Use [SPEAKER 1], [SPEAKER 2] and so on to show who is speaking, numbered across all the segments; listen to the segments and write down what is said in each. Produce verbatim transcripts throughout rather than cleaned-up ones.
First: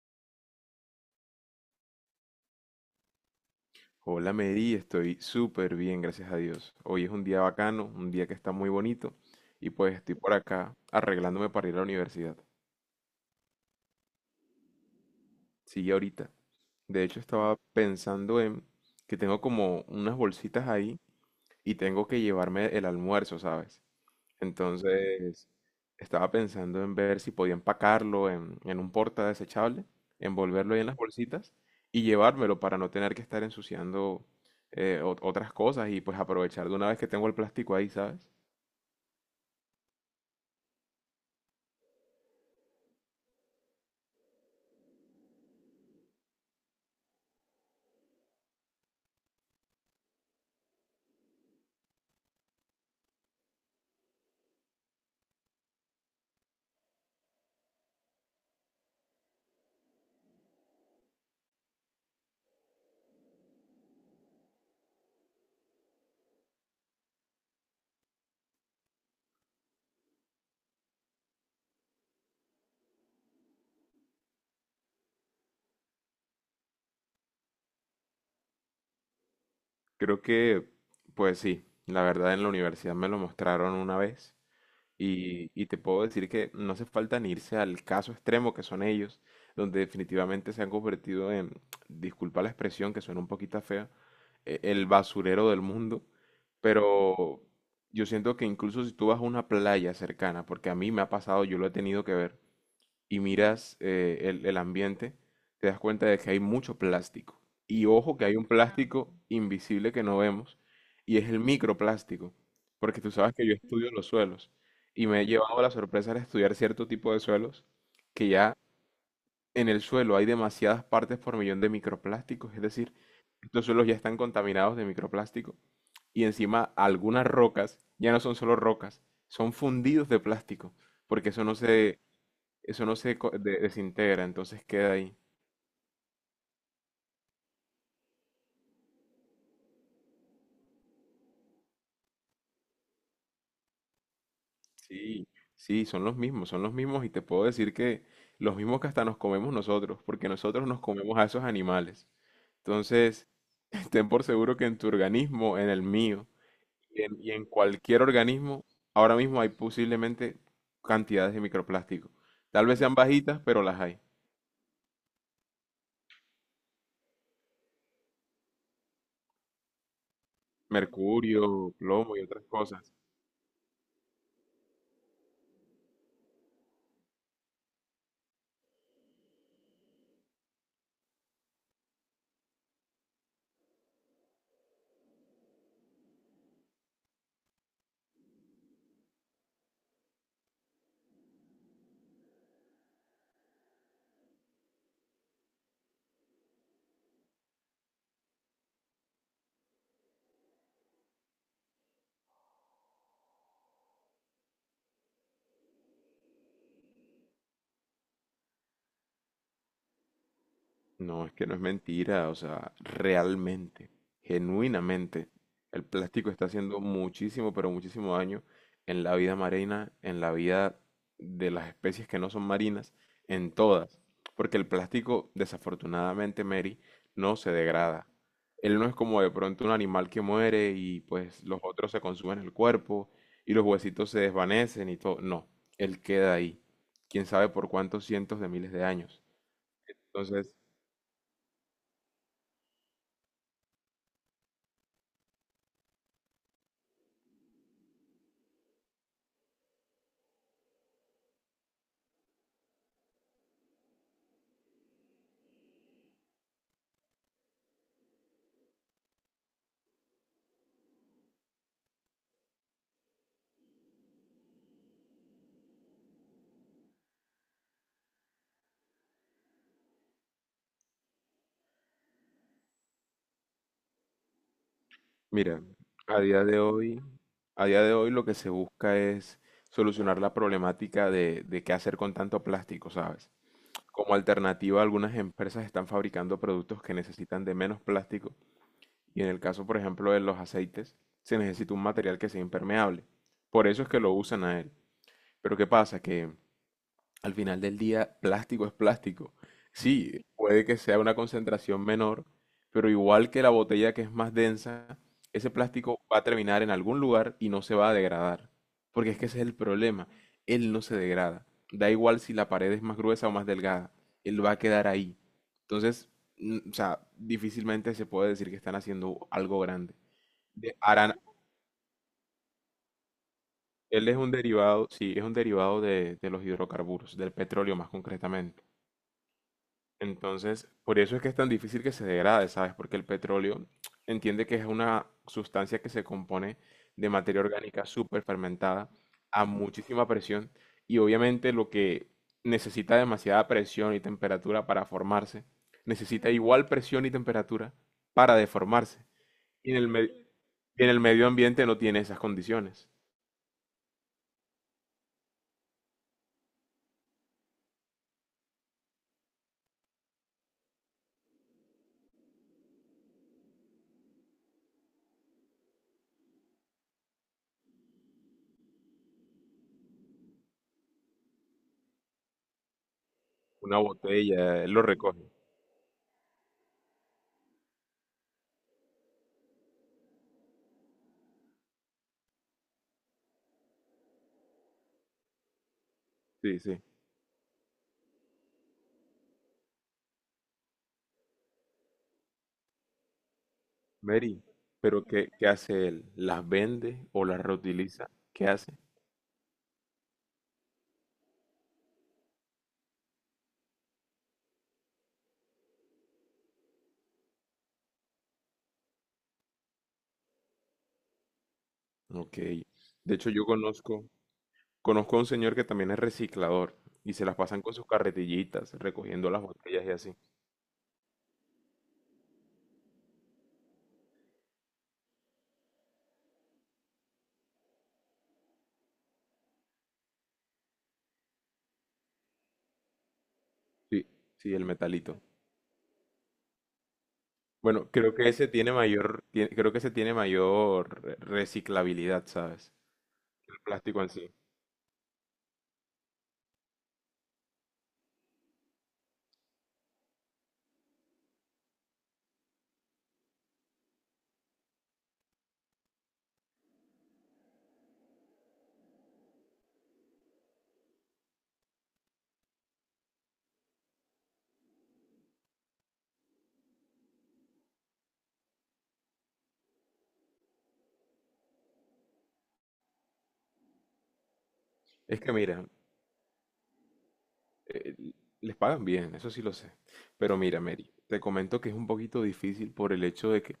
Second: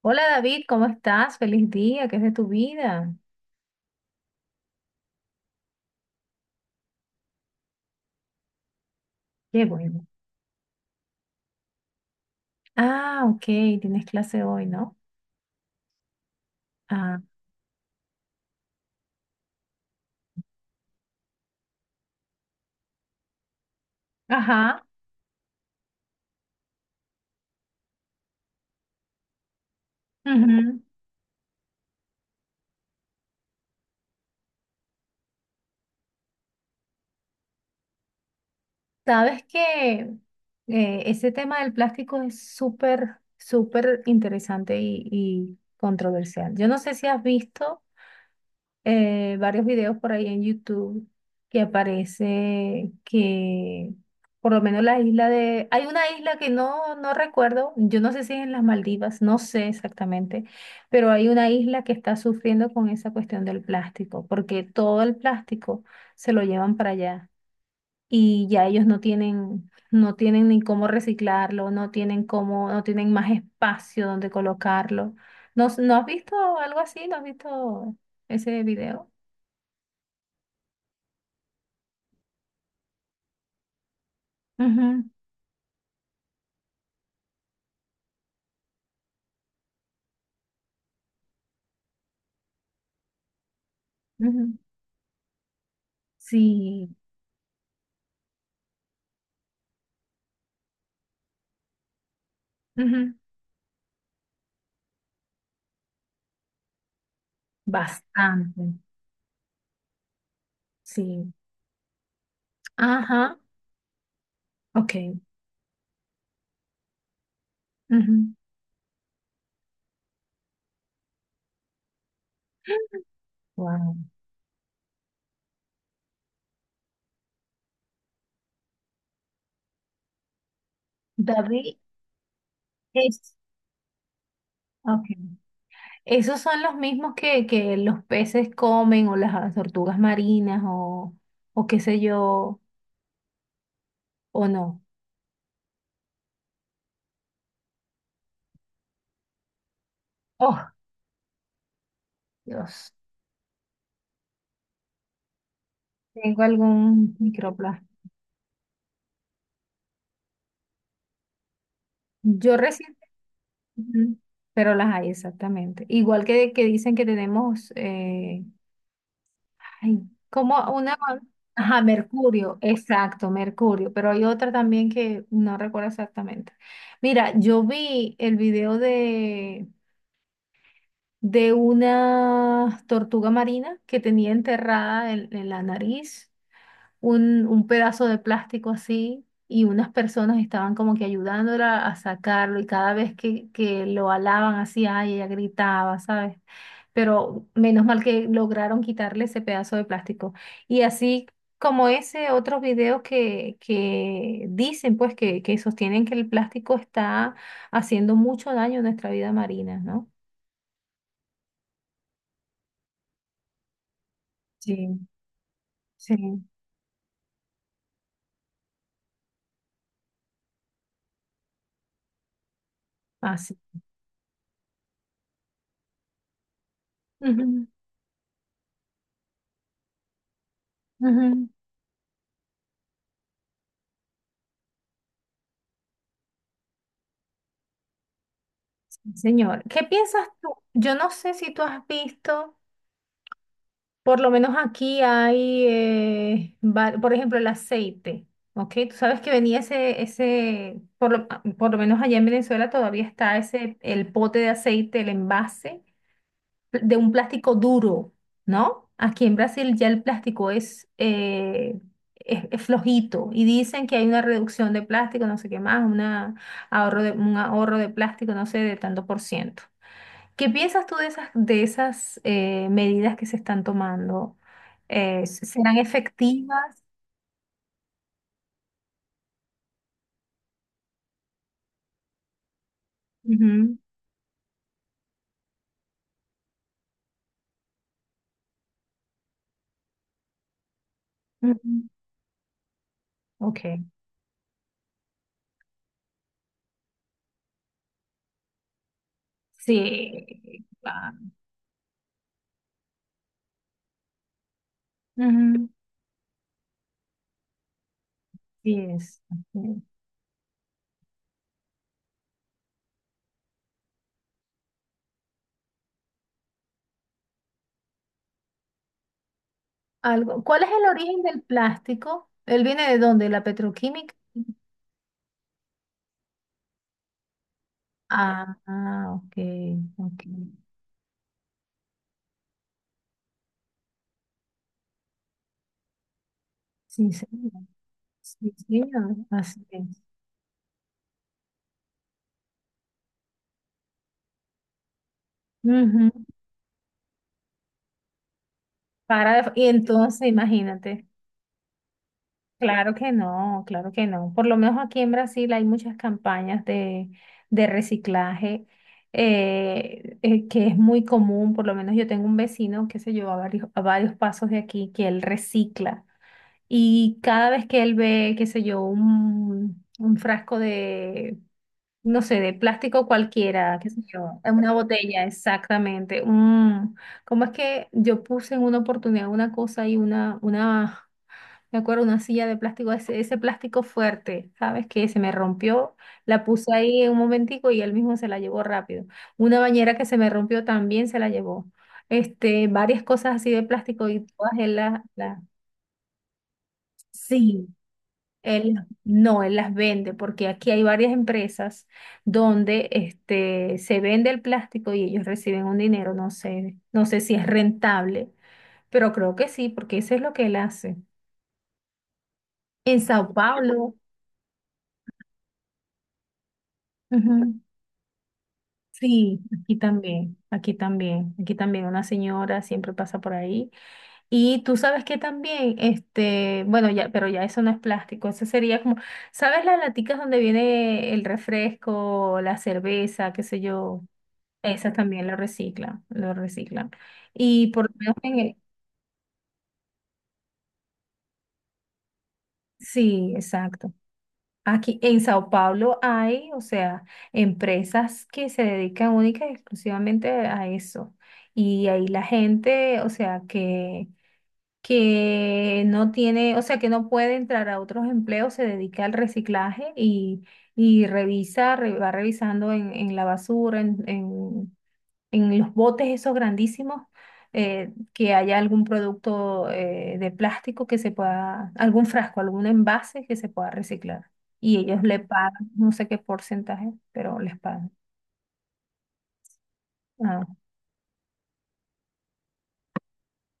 [SPEAKER 1] Hola David, ¿cómo estás? Feliz día, ¿qué es de tu vida?
[SPEAKER 2] Hola Mary, estoy súper bien, gracias a Dios. Hoy es un día bacano, un día que está muy bonito
[SPEAKER 1] Qué
[SPEAKER 2] y pues
[SPEAKER 1] bueno.
[SPEAKER 2] estoy por acá arreglándome para ir a la universidad.
[SPEAKER 1] Ah, ok, tienes clase hoy, ¿no?
[SPEAKER 2] Sí, ahorita. De
[SPEAKER 1] Ah,
[SPEAKER 2] hecho estaba pensando en que tengo como unas bolsitas ahí y tengo que llevarme el almuerzo, ¿sabes?
[SPEAKER 1] ajá.
[SPEAKER 2] Entonces, estaba pensando en ver si podía empacarlo en, en un porta desechable, envolverlo
[SPEAKER 1] Ujú.
[SPEAKER 2] ahí en las bolsitas y llevármelo para no tener que estar ensuciando eh, ot- otras cosas y pues aprovechar de una vez que tengo el plástico ahí, ¿sabes?
[SPEAKER 1] Sabes que eh, ese tema del plástico es súper, súper interesante y, y controversial. Yo no sé si has visto eh, varios videos por ahí en YouTube que aparece que por lo menos la isla de... Hay una isla que no, no recuerdo, yo no sé si es en las Maldivas, no sé exactamente, pero hay una isla que está sufriendo con esa cuestión del plástico, porque todo el plástico se lo llevan para allá y ya ellos no tienen... No tienen ni cómo reciclarlo, no tienen cómo, no tienen más espacio donde colocarlo. ¿No, no has visto algo así? ¿No has visto ese video?
[SPEAKER 2] Creo que, pues sí, la verdad en la universidad me lo mostraron una vez.
[SPEAKER 1] Ujú,
[SPEAKER 2] Y, y te puedo decir que no hace falta ni irse al caso extremo que son ellos, donde definitivamente se han convertido en, disculpa la expresión que suena un poquito fea,
[SPEAKER 1] ujú.
[SPEAKER 2] e- el basurero del mundo.
[SPEAKER 1] Sí,
[SPEAKER 2] Pero yo siento que incluso si tú vas a una playa cercana, porque a mí me ha pasado, yo lo he tenido que ver,
[SPEAKER 1] ujú.
[SPEAKER 2] y miras eh, el, el ambiente, te das cuenta de que hay mucho plástico. Y ojo que hay un
[SPEAKER 1] Bastante,
[SPEAKER 2] plástico invisible que no vemos y es
[SPEAKER 1] sí.
[SPEAKER 2] el microplástico, porque tú sabes
[SPEAKER 1] Ajá,
[SPEAKER 2] que yo estudio los suelos y
[SPEAKER 1] ok.
[SPEAKER 2] me he llevado la sorpresa de estudiar cierto tipo de suelos
[SPEAKER 1] Ujú.
[SPEAKER 2] que ya en el suelo hay demasiadas partes por millón de microplásticos, es decir, estos suelos ya
[SPEAKER 1] Wow.
[SPEAKER 2] están contaminados de microplástico y encima algunas rocas ya no son solo rocas, son fundidos de plástico, porque eso no
[SPEAKER 1] David,
[SPEAKER 2] se eso no se co-
[SPEAKER 1] es,
[SPEAKER 2] de- desintegra, entonces queda ahí.
[SPEAKER 1] ok. Esos son los mismos que, que los peces comen o las tortugas marinas o, o qué sé yo, o no.
[SPEAKER 2] Sí, sí, son los mismos, son los mismos y te puedo decir que los mismos que hasta nos comemos nosotros, porque nosotros
[SPEAKER 1] Oh,
[SPEAKER 2] nos comemos a esos animales.
[SPEAKER 1] Dios,
[SPEAKER 2] Entonces, ten por seguro que en tu organismo, en el mío
[SPEAKER 1] tengo
[SPEAKER 2] y
[SPEAKER 1] algún
[SPEAKER 2] en, y en cualquier
[SPEAKER 1] microplástico.
[SPEAKER 2] organismo, ahora mismo hay posiblemente cantidades de microplástico.
[SPEAKER 1] Yo
[SPEAKER 2] Tal vez sean
[SPEAKER 1] recién,
[SPEAKER 2] bajitas, pero las hay.
[SPEAKER 1] ujú, pero las hay exactamente. Igual que, que dicen que tenemos, eh, ay, como una,
[SPEAKER 2] Mercurio,
[SPEAKER 1] ajá,
[SPEAKER 2] plomo y otras
[SPEAKER 1] Mercurio,
[SPEAKER 2] cosas.
[SPEAKER 1] exacto, Mercurio, pero hay otra también que no recuerdo exactamente. Mira, yo vi el video de, de una tortuga marina que tenía enterrada en, en la nariz un, un pedazo de plástico así y unas personas estaban como que ayudándola a sacarlo y cada vez que, que lo alaban así, ay, ella gritaba, ¿sabes? Pero menos mal que lograron quitarle ese pedazo de plástico. Y así como ese otro video que, que dicen, pues, que, que sostienen que el plástico está haciendo mucho daño a nuestra vida marina, ¿no?
[SPEAKER 2] No, es que no es mentira, o sea, realmente,
[SPEAKER 1] Sí,
[SPEAKER 2] genuinamente, el
[SPEAKER 1] sí.
[SPEAKER 2] plástico está haciendo muchísimo, pero muchísimo daño en la vida marina, en la vida de las especies que no son marinas, en
[SPEAKER 1] Así.
[SPEAKER 2] todas. Porque el plástico, desafortunadamente, Mary, no se
[SPEAKER 1] Ujú,
[SPEAKER 2] degrada. Él no es como de pronto un animal que muere y pues
[SPEAKER 1] ujú.
[SPEAKER 2] los otros se consumen el cuerpo y los huesitos se desvanecen y todo. No, él queda ahí. Quién sabe por cuántos cientos de miles de
[SPEAKER 1] Sí,
[SPEAKER 2] años.
[SPEAKER 1] señor. ¿Qué piensas tú?
[SPEAKER 2] Entonces,
[SPEAKER 1] Yo no sé si tú has visto. Por lo menos aquí hay, eh, va- por ejemplo, el aceite, ¿ok? Tú sabes que venía ese, ese, por lo, ah, por lo menos allá en Venezuela todavía está ese, el pote de aceite, el envase pl- de un plástico duro, ¿no? Aquí en Brasil ya el plástico es, eh, es, es flojito y dicen que hay una reducción de plástico, no sé qué más, una ahorro de, un ahorro de plástico, no sé, de tanto por ciento. ¿Qué piensas tú de esas, de esas eh, medidas que se están tomando? Eh, s-
[SPEAKER 2] mira,
[SPEAKER 1] ¿serán
[SPEAKER 2] a día de
[SPEAKER 1] efectivas?
[SPEAKER 2] hoy, a día de hoy lo que se busca es solucionar la problemática de, de qué hacer con tanto plástico, ¿sabes?
[SPEAKER 1] Ujú,
[SPEAKER 2] Como alternativa, algunas empresas están fabricando productos que necesitan de menos plástico y en el caso, por ejemplo, de los aceites, se necesita un
[SPEAKER 1] ujú.
[SPEAKER 2] material que sea impermeable. Por
[SPEAKER 1] Ok.
[SPEAKER 2] eso es que lo usan a él. Pero ¿qué pasa? Que al final del día, plástico es plástico. Sí, puede
[SPEAKER 1] Sí,
[SPEAKER 2] que sea
[SPEAKER 1] claro.
[SPEAKER 2] una concentración menor, pero igual que la botella que es más densa, ese
[SPEAKER 1] Ujú,
[SPEAKER 2] plástico va a terminar en algún lugar y no se va a degradar.
[SPEAKER 1] sí
[SPEAKER 2] Porque es
[SPEAKER 1] es,
[SPEAKER 2] que ese es el
[SPEAKER 1] ujú.
[SPEAKER 2] problema. Él no se degrada. Da igual si la pared es más gruesa o más delgada. Él va a quedar ahí. Entonces, mm, o sea, difícilmente se puede decir que están haciendo algo grande.
[SPEAKER 1] Algo. ¿Cuál es
[SPEAKER 2] De-
[SPEAKER 1] el
[SPEAKER 2] harán-
[SPEAKER 1] origen del plástico? ¿Él viene de dónde? ¿La
[SPEAKER 2] él
[SPEAKER 1] petroquímica?
[SPEAKER 2] es un derivado, sí, es un derivado de de los hidrocarburos, del petróleo más
[SPEAKER 1] Ah,
[SPEAKER 2] concretamente.
[SPEAKER 1] ah, ok, ok.
[SPEAKER 2] Entonces, por eso es que es tan difícil que se degrade, ¿sabes? Porque el petróleo entiende que es una sustancia que se compone de
[SPEAKER 1] Sí,
[SPEAKER 2] materia
[SPEAKER 1] señor.
[SPEAKER 2] orgánica súper
[SPEAKER 1] Sí,
[SPEAKER 2] fermentada
[SPEAKER 1] señor.
[SPEAKER 2] a
[SPEAKER 1] Así es.
[SPEAKER 2] muchísima presión y obviamente lo que necesita demasiada presión y temperatura para formarse,
[SPEAKER 1] Ujú.
[SPEAKER 2] necesita igual presión y temperatura para deformarse.
[SPEAKER 1] Para, y
[SPEAKER 2] Y en el me-
[SPEAKER 1] entonces,
[SPEAKER 2] y en el
[SPEAKER 1] imagínate.
[SPEAKER 2] medio ambiente no tiene esas condiciones.
[SPEAKER 1] Claro que no, claro que no. Por lo menos aquí en Brasil hay muchas campañas de, de reciclaje eh, eh, que es muy común. Por lo menos yo tengo un vecino, qué sé yo, a varios, a varios pasos de aquí, que él recicla. Y cada vez que él ve, qué sé yo, un, un frasco de, no sé, de plástico cualquiera,
[SPEAKER 2] Una
[SPEAKER 1] qué sé yo,
[SPEAKER 2] botella eh,
[SPEAKER 1] una
[SPEAKER 2] lo
[SPEAKER 1] botella,
[SPEAKER 2] recoge.
[SPEAKER 1] exactamente. Un, ¿cómo es que yo puse en una oportunidad una cosa y una, una... Me acuerdo una silla de plástico, ese, ese plástico fuerte, ¿sabes? Que se me rompió, la
[SPEAKER 2] Sí,
[SPEAKER 1] puse
[SPEAKER 2] sí.
[SPEAKER 1] ahí en un momentico y él mismo se la llevó rápido. Una bañera que se me rompió también se la llevó. Este, varias cosas así de plástico y
[SPEAKER 2] Mary,
[SPEAKER 1] todas él las,
[SPEAKER 2] pero ¿qué,
[SPEAKER 1] las-
[SPEAKER 2] qué hace él? ¿Las vende o las
[SPEAKER 1] Sí,
[SPEAKER 2] reutiliza? ¿Qué hace?
[SPEAKER 1] él no, él las vende porque aquí hay varias empresas donde este, se vende el plástico y ellos reciben un dinero, no sé, no sé si es rentable, pero creo que sí, porque eso es lo que él hace.
[SPEAKER 2] Ok.
[SPEAKER 1] En
[SPEAKER 2] De hecho,
[SPEAKER 1] Sao
[SPEAKER 2] yo
[SPEAKER 1] Paulo.
[SPEAKER 2] conozco, conozco a un señor que también es reciclador y se las
[SPEAKER 1] Ujú.
[SPEAKER 2] pasan con sus carretillitas, recogiendo
[SPEAKER 1] Sí,
[SPEAKER 2] las
[SPEAKER 1] aquí
[SPEAKER 2] botellas y así.
[SPEAKER 1] también, aquí también, aquí también una señora siempre pasa por ahí. Y tú sabes que también, este, bueno, ya, pero ya eso no es plástico, eso sería como, ¿sabes las laticas donde viene el refresco, la cerveza, qué sé yo?
[SPEAKER 2] Sí, sí, el
[SPEAKER 1] Esas
[SPEAKER 2] metalito.
[SPEAKER 1] también lo reciclan, lo reciclan. Y por
[SPEAKER 2] Bueno,
[SPEAKER 1] lo
[SPEAKER 2] creo
[SPEAKER 1] menos
[SPEAKER 2] que
[SPEAKER 1] en
[SPEAKER 2] ese
[SPEAKER 1] el,
[SPEAKER 2] tiene mayor, tie- creo que ese tiene mayor re- reciclabilidad, ¿sabes?
[SPEAKER 1] sí,
[SPEAKER 2] El
[SPEAKER 1] exacto.
[SPEAKER 2] plástico en sí.
[SPEAKER 1] Aquí en Sao Paulo hay, o sea, empresas que se dedican única y exclusivamente a eso. Y ahí la gente, o sea, que, que no tiene, o sea, que no puede entrar a otros empleos, se dedica al reciclaje y, y revisa, re- va revisando en, en la basura, en, en los botes esos grandísimos, eh, que haya algún producto eh, de plástico que se pueda, algún frasco, algún envase que se pueda reciclar. Y ellos le
[SPEAKER 2] Es que mira,
[SPEAKER 1] pagan, no sé qué porcentaje, pero les pagan.
[SPEAKER 2] Eh, les pagan bien, eso sí lo sé. Pero
[SPEAKER 1] Ah,
[SPEAKER 2] mira, Mary, te comento que es un poquito difícil por el hecho de que,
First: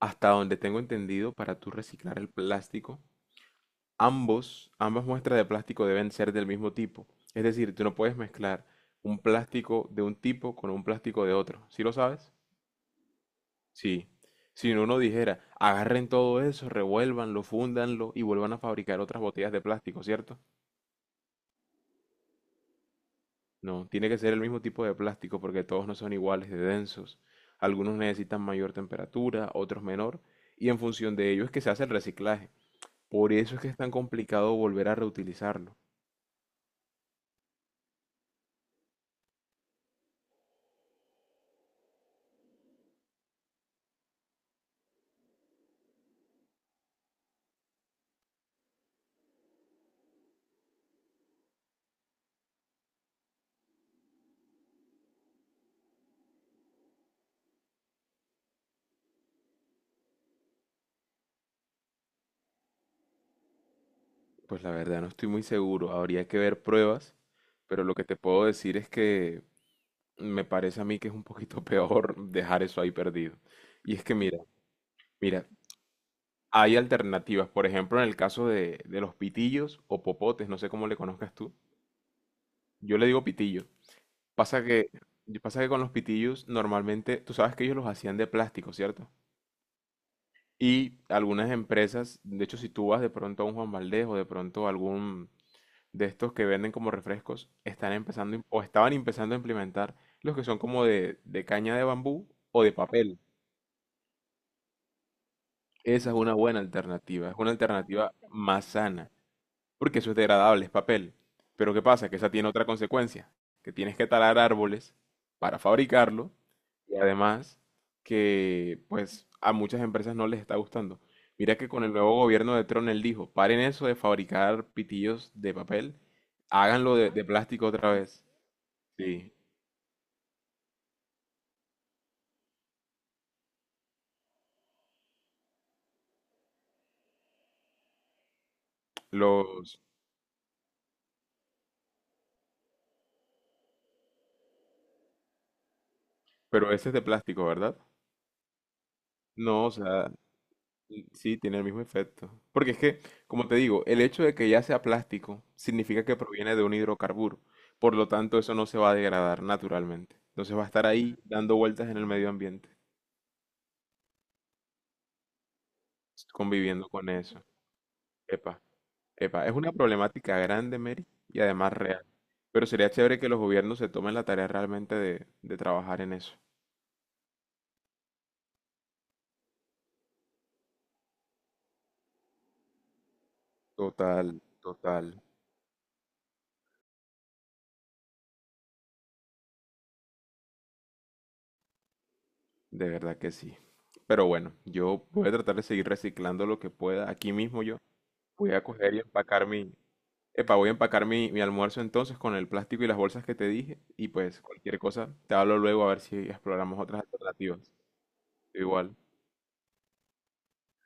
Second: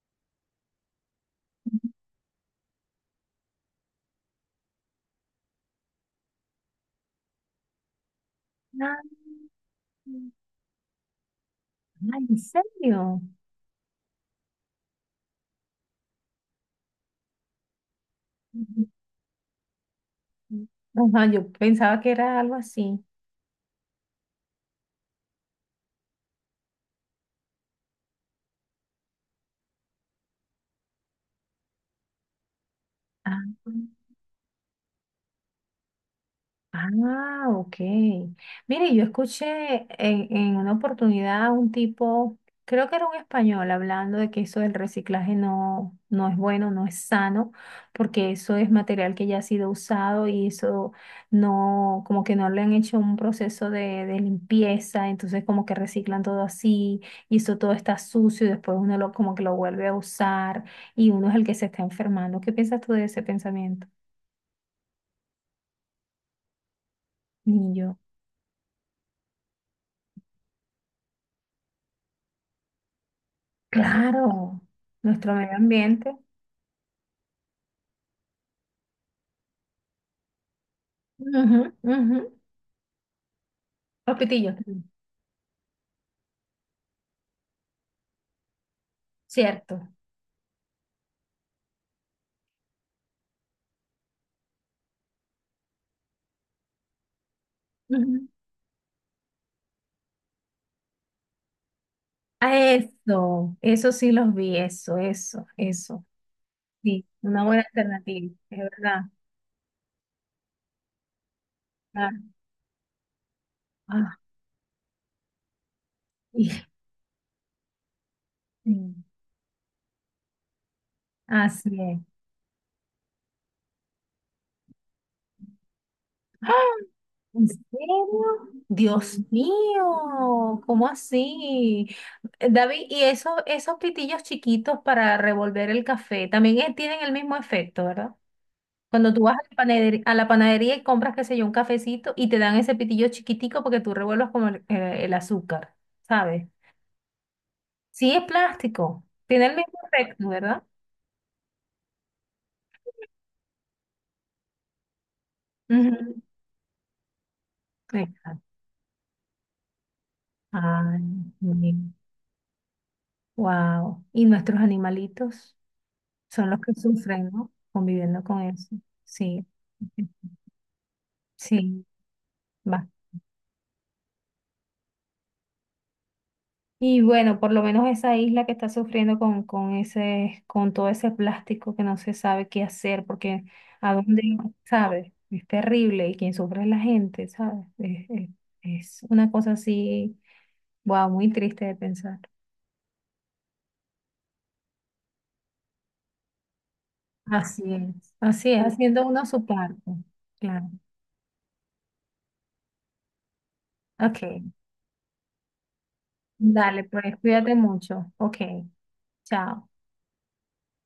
[SPEAKER 2] hasta donde tengo entendido, para tú reciclar el plástico, ambos, ambas muestras de plástico deben ser del mismo tipo. Es decir, tú no puedes mezclar un
[SPEAKER 1] ah,
[SPEAKER 2] plástico de un tipo con un plástico de otro. ¿Sí lo
[SPEAKER 1] ah,
[SPEAKER 2] sabes?
[SPEAKER 1] ¿en serio?
[SPEAKER 2] Sí. Si uno dijera, agarren todo eso, revuélvanlo, fúndanlo y vuelvan a
[SPEAKER 1] Ujú.
[SPEAKER 2] fabricar otras botellas de plástico, ¿cierto?
[SPEAKER 1] Ajá, yo pensaba que era algo así.
[SPEAKER 2] No, tiene que ser el mismo tipo de plástico porque todos no son iguales de densos. Algunos necesitan mayor temperatura, otros menor, y en función de ello es que se hace el reciclaje. Por eso
[SPEAKER 1] Ah.
[SPEAKER 2] es que es tan complicado volver a reutilizarlo.
[SPEAKER 1] Ah, ok. Mire, yo escuché en, en una oportunidad a un tipo, creo que era un español, hablando de que eso del reciclaje no, no es bueno, no es sano, porque eso es material que ya ha sido usado y eso no, como que no le han hecho un proceso de, de limpieza, entonces como que reciclan todo así y eso todo está sucio y después uno lo, como que lo vuelve a usar y uno es el que se está enfermando. ¿Qué piensas tú de ese pensamiento,
[SPEAKER 2] Pues la verdad no estoy muy seguro, habría que ver pruebas,
[SPEAKER 1] ni
[SPEAKER 2] pero lo
[SPEAKER 1] yo.
[SPEAKER 2] que te puedo decir es que me parece a mí que es un poquito peor dejar eso ahí perdido. Y es que mira,
[SPEAKER 1] Claro, nuestro
[SPEAKER 2] mira,
[SPEAKER 1] medio ambiente.
[SPEAKER 2] hay alternativas, por ejemplo, en el caso de, de los pitillos o popotes, no sé cómo le conozcas tú.
[SPEAKER 1] Ujú, ujú.
[SPEAKER 2] Yo le digo pitillo.
[SPEAKER 1] Los pitillos,
[SPEAKER 2] Pasa que, pasa que con los pitillos normalmente, tú sabes que ellos los hacían de plástico, ¿cierto?
[SPEAKER 1] cierto.
[SPEAKER 2] Y algunas empresas, de hecho si tú vas de pronto a un Juan Valdez o de pronto a algún de estos que venden como refrescos, están
[SPEAKER 1] Ujú.
[SPEAKER 2] empezando im- o estaban empezando a implementar los que son como de, de caña de bambú
[SPEAKER 1] A
[SPEAKER 2] o de papel.
[SPEAKER 1] eso, eso sí los vi, eso, eso, eso.
[SPEAKER 2] Esa es una buena
[SPEAKER 1] Sí,
[SPEAKER 2] alternativa, es
[SPEAKER 1] una
[SPEAKER 2] una
[SPEAKER 1] buena
[SPEAKER 2] alternativa
[SPEAKER 1] alternativa, es
[SPEAKER 2] más
[SPEAKER 1] verdad.
[SPEAKER 2] sana. Porque eso es degradable, es papel. Pero ¿qué pasa?
[SPEAKER 1] Ah,
[SPEAKER 2] Que esa tiene otra consecuencia, que tienes que
[SPEAKER 1] ah,
[SPEAKER 2] talar árboles para fabricarlo
[SPEAKER 1] y-
[SPEAKER 2] y además
[SPEAKER 1] sí,
[SPEAKER 2] que pues a muchas empresas no les está gustando. Mira que
[SPEAKER 1] así
[SPEAKER 2] con el
[SPEAKER 1] es.
[SPEAKER 2] nuevo gobierno de Trump él dijo, paren eso de fabricar pitillos de papel,
[SPEAKER 1] ¡Ah!
[SPEAKER 2] háganlo de, de
[SPEAKER 1] ¿En
[SPEAKER 2] plástico otra vez.
[SPEAKER 1] serio? Dios
[SPEAKER 2] Sí,
[SPEAKER 1] mío, ¿cómo así? Eh, David, ¿y esos, esos pitillos chiquitos para revolver el café también eh, tienen el mismo efecto, ¿verdad? Cuando tú vas a la
[SPEAKER 2] los.
[SPEAKER 1] panadería, a la panadería y compras, qué sé yo, un cafecito y te dan ese pitillo chiquitico porque tú revuelvas como el, eh, el azúcar, ¿sabes?
[SPEAKER 2] Pero ese es de plástico, ¿verdad?
[SPEAKER 1] Sí es plástico, tiene el
[SPEAKER 2] No, o
[SPEAKER 1] mismo
[SPEAKER 2] sea,
[SPEAKER 1] efecto, ¿verdad?
[SPEAKER 2] sí, tiene el mismo efecto. Porque es que, como te digo, el hecho de que ya sea plástico significa que
[SPEAKER 1] Ujú,
[SPEAKER 2] proviene de un hidrocarburo. Por lo tanto,
[SPEAKER 1] exacto.
[SPEAKER 2] eso no se va a degradar naturalmente. Entonces va a estar
[SPEAKER 1] Ay,
[SPEAKER 2] ahí dando vueltas en el medio ambiente,
[SPEAKER 1] wow. Y nuestros animalitos son los que
[SPEAKER 2] conviviendo con
[SPEAKER 1] sufren,
[SPEAKER 2] eso.
[SPEAKER 1] ¿no? Conviviendo con
[SPEAKER 2] Epa,
[SPEAKER 1] eso. Sí,
[SPEAKER 2] epa, es una problemática grande, Mary, y además
[SPEAKER 1] sí.
[SPEAKER 2] real. Pero sería chévere que los gobiernos se tomen la tarea realmente de, de trabajar en eso.
[SPEAKER 1] Y bueno, por lo menos esa isla que está sufriendo con, con ese, con todo ese plástico que no se sabe qué hacer, porque a dónde,
[SPEAKER 2] Total,
[SPEAKER 1] ¿sabes?
[SPEAKER 2] total,
[SPEAKER 1] Es terrible y quien sufre es la gente, ¿sabes? Es, es- es una cosa así, wow, muy triste de pensar.
[SPEAKER 2] de verdad que sí. Pero bueno, yo voy a tratar de seguir reciclando lo que pueda aquí
[SPEAKER 1] Así
[SPEAKER 2] mismo yo.
[SPEAKER 1] es,
[SPEAKER 2] Voy
[SPEAKER 1] así
[SPEAKER 2] a
[SPEAKER 1] es,
[SPEAKER 2] coger y
[SPEAKER 1] haciendo uno su
[SPEAKER 2] empacar mi.
[SPEAKER 1] parte.
[SPEAKER 2] Epa, voy
[SPEAKER 1] Claro.
[SPEAKER 2] a empacar mi, mi almuerzo entonces con el plástico y las bolsas que te dije. Y pues
[SPEAKER 1] Ok,
[SPEAKER 2] cualquier cosa, te hablo luego a ver si exploramos
[SPEAKER 1] dale,
[SPEAKER 2] otras
[SPEAKER 1] pues cuídate
[SPEAKER 2] alternativas.
[SPEAKER 1] mucho. Ok,
[SPEAKER 2] Igual.
[SPEAKER 1] chao.